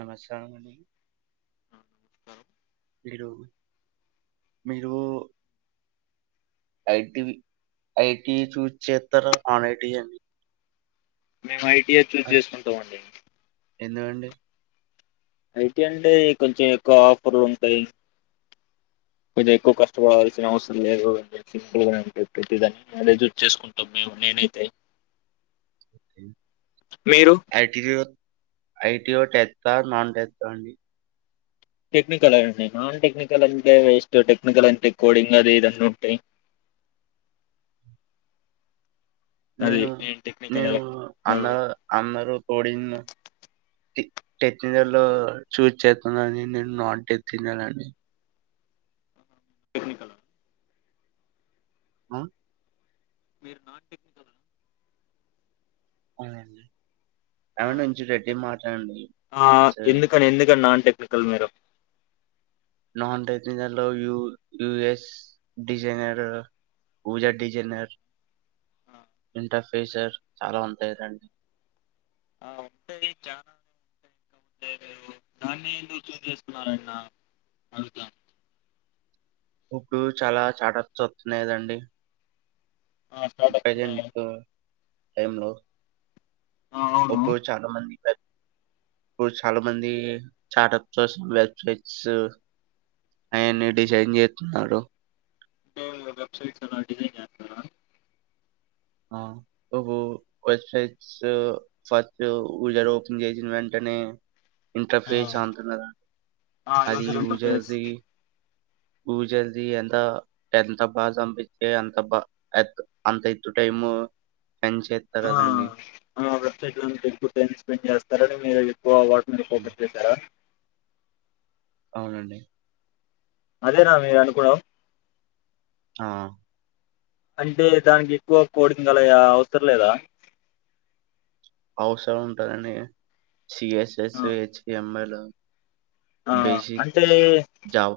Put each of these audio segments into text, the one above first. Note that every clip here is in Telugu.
నమస్కారం అండి మీరు మీరు ఐటి ఐటీ చూజ్ చేస్తారా నాన్ ఐటి అని మేము ఐటీ ఇ చూస్ చేసుకుంటామ అండి ఎందుకండి ఐటీ అంటే కొంచెం ఎక్కువ ఆఫర్లు ఉంటాయి కొది ఎక్కువ కష్టపడాల్సిన అవసరం లేదు అన్నీ సింపుల్ గానే ఉంటయి ప్రతిదాని మారేజూ చేసుకుంటా మేము నేనైతాయి ఆర్టీ ఐటిలో టెత్ నాన్ టెత్ [unintelligible] అండి టెక్నికల్ అండి నాన్ టెక్నికల్ అంతే ఎస్ట్ టెక్నికల్ అంతే కోడింగ్ అది ఇన్న ఉంటయి నేను నేను అందరు అందరుూ కోడింగ్ టెక్నికల్ లో చూజ్ చేస్తుాన్నాని నేను నాన్ టెక్నికల్ అని టెక్నికల్ ఆ మీరు నాన్ టెక్నికల్ ఆ అ ఆమె నుంచి రెడ్డి ఎందుకని మాట్లాడండి కల్ మీరు non regional యయుఎస్ designer Pooja designer ఆ, ఇంట ే సర్ చాలా వంతయదండి ఆ ఉంటాయి చ ఉయి ఇంకా ఉంటాయి మీరు దాన్ని ఎందుకు చూ చేసుకున్నన్న అడు ఇప్పుడు చాలా చాటచొతునేదండి ఆ స్టార్టప్స్ ఉన్నాయి ప్రిజఎంటి టైంలో ఆ ఒ అవును చాలా మంది ఇప్పుడు చాలా మంది స్టార్టప్ కోసం వెబ్సైట్స్ అవన్ని డిజైన్ చేస్తున్నారు ఇ వెబ్సైట్స్ నా డిజైన్ చేతనా ఆ ఓహో వెబ్సైట్స్ ఫస్ట్జర్ ఓపెన్ చేసిన వెంటనే ఆ ఇంటర్ఫే చ అతున్నదండి ఆ అది యూజర్ ఇంటర్ఫేస్ యూజది చది ఎంత ఎంత బాగా పంపిస్తే అంత బా అంత టైము స్పెండ్ చేస్తారు ఆ కదండీ. ఆ ప్రత్యేక ఎక్కువ టైం స్పెండ్ చేస్తార అతే ఎక్ అ వార్డు నుంచి హ్మ్. ఫోకస్ చేసారా అవునండి అదేనా మీరు అనుకున్నావు ఆ అంటే దానికి ఎక్కువ కోడింగ్ల అవసరం లేదా అవసర ఉంటందండి సిఎస్ఎస్ ఆ హెచ్టిఎంఎల్ ఆ, బసి జావు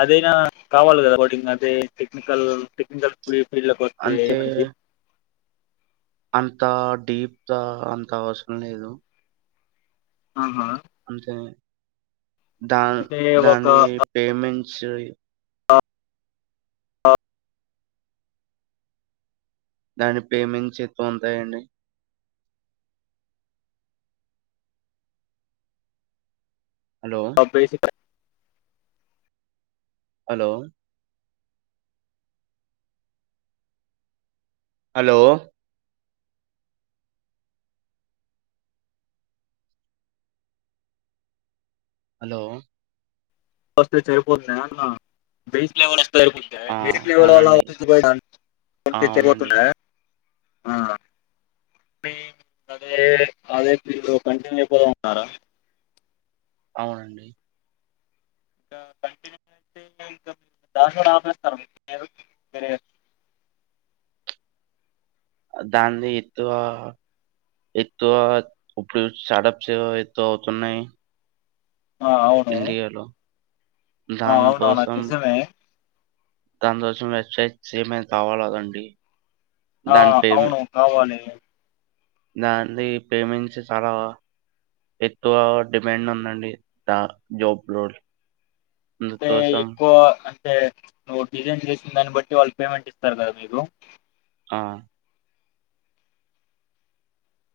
అదేనా కావాలి కదా బటింగ్ అదే టెక్నికల్ టెక్ల్ ఫ ఇళ్ళ వతు అంతే ఏమైది అంత డీప్ అంత అవసరం లేదు ఆహా అంటంత దా అంటే ఒక దాని పేమెంట్ ని స ఆఓ దాని పేమెంట్స్ ఎత ఉంటాయండి హలో! అబేసి హలో హలో హలో వస్తే సరిపోతుంది అన్న బే ఆ! అవునండి. ఆ! [unintelligible] అవునండి. ఆ అదే అదే మీరు కంటిన్యూ అయిపోదాం అనుకుంటున్నారా అవునండి ఇంకా కంటిన్యూ అయితే ఇంకా దాంట్లోనే ఆపేస్తారా [unintelligible] దానిది ఎక్కువ ఎక్కువగా ఇప్పుడు స్టార్టప్స్ ఎక్కువ అవుతున్నాయి ఆ అవును ఇండియాలో ఆ అవునవును అది నిజమే దాని కోసం వెబ్సైట్స్ ఏమైనా కావాలి కదండి ఆ అవును కావాలి దానిది పేమెంట్స్ చాలా ఎక్కువ డిమాండ్ ఉందండి ద జాబ్ లో అంటే ఎక్కువ టె నువ్ డిజైన్ చేసినదాన్ని బట్టి వాళ్ళు పేమెంట్ ఇస్తారు కదా మీకు ఆ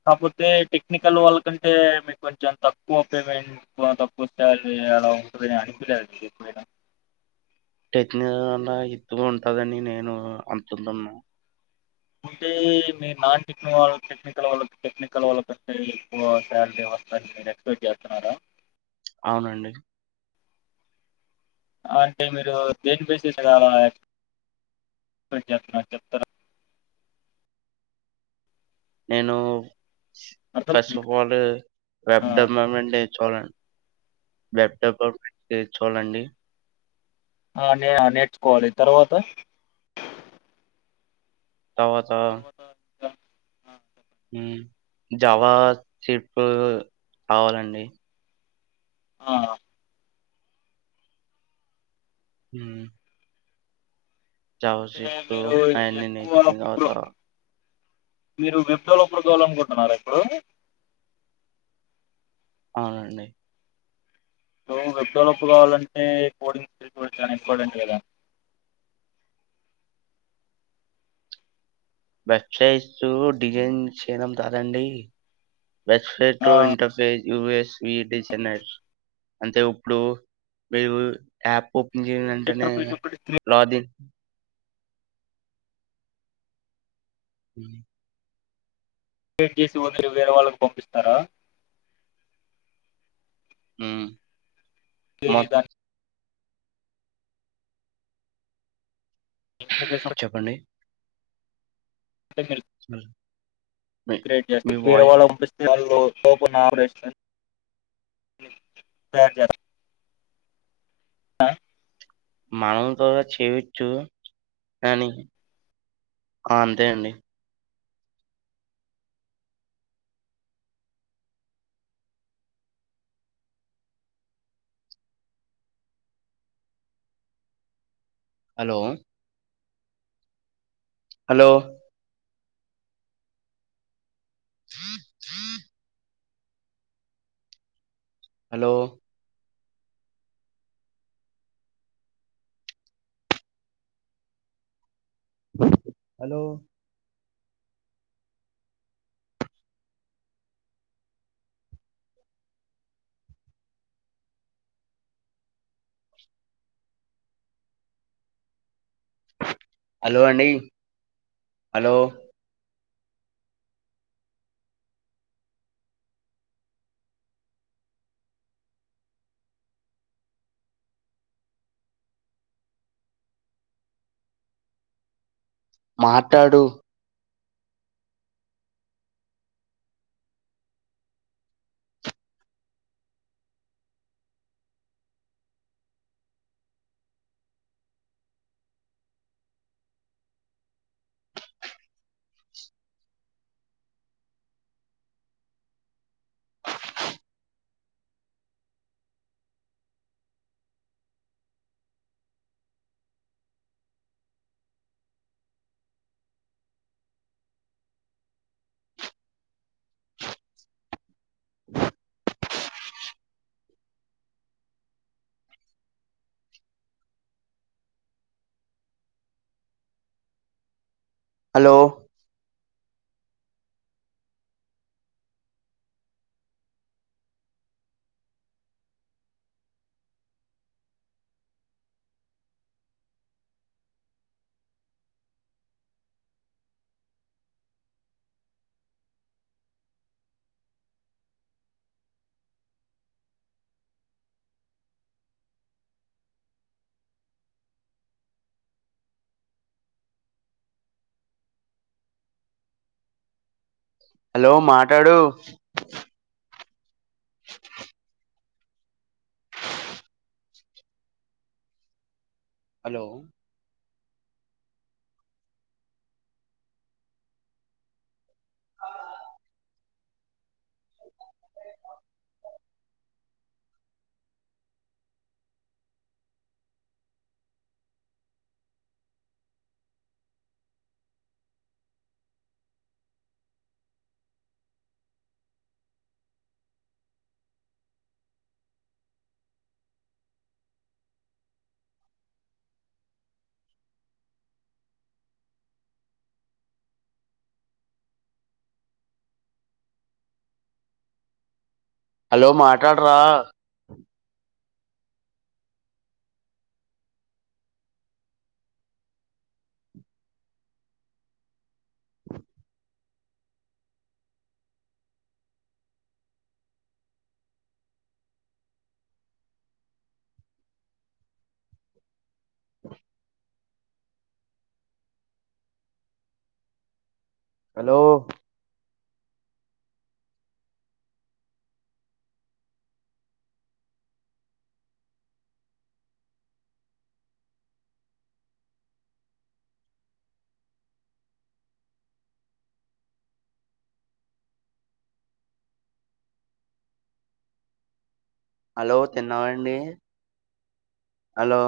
కాకపోతే టెక్నికల్ వాళ్ళకంటే మీకు కొంచెం తక్కువ పేమెంట్ తక్కువ శాలరీ అలా ఉంటుంది అనిపియ్యలేదా మీకు ఎప్పుడైనా టెక్నికల్ కన్నా ఎక్కువ ఉంటందని నేను అనుకుంటున్న అంటే మీరు నాన్ టెక్నికల్ వాళ్ళ టెక్నికల్ వాళ్ళకు టెక్నికల్ వాళ్ళకంటే ఎక్కువ శాలరీ వస్తందని మీరు ఎక్స్పెక్ట్ చేస్తున్నారా అవునండి అంటే మీరు దేని బేస్ చేసి అలా ఎక్స్పెక్ట్ చేస్తున్నారో చెప్తారా నేను ఫస్ట్ ఆఫ్ అర్థమవుతుందా? ఆల్ వెబ్ ఆ! డెవలప్మెంట్ నే చాల ల్యాప్టాప్ ఒకటి ఉంటే చాలండి ఆ నే నేర్చుకోవాలి తర్వాత తర్వాతా తర్వాత ఇంకా ఆ! చెప్పండి. జావా స్క్రిప్ట్ కావాలండి ఆ ఆమ్ జావా అంటే స్క్రిప్ట్ మీరు అయన్ని ఎక్కువ నేర్చుకున్న ప్రొ తర్వాత మీరు విప్రోలో [unintelligible] లనుకుంటున్నారా ఇప్పుడు అవునండి వెబ్డెలప్ కావాలంటే కోడింగ్ [unintelligible] చానా ఇంపార్టెంట్ కదండి వెబ్సైట్సు డిజైన్ చేయడం కాదండి వెబ్సైట్ ఆ లో interface you V S we designers అంటే ఇప్పుడు మీరు యాప్ ఓపెన్ చేసిన వెంటేనే ఇంటర్ఫేస్ ఒకటి లాగిన్ అ క్రియేట్ చేసి వాటిని వేరే వాళ్ళకు పంపిస్తారా ఆమ్ ఏదానికి ఇంటర్ఫేస్ చెప్పండి స [unintelligible] స క్రియేట్ చేస్త మీరు ఎవళు పంపిస్తే కు నవడేస్త త ఆా మనం కూడా చేయచ్చు కానీ ఆ అంతే అండి hello hello hello hello hello అండి హలో మాట్లాడు హలో హలో మాట్లాడు హలో హలో మాట్లాడరా హలో హలో తిన్నావాండి హలో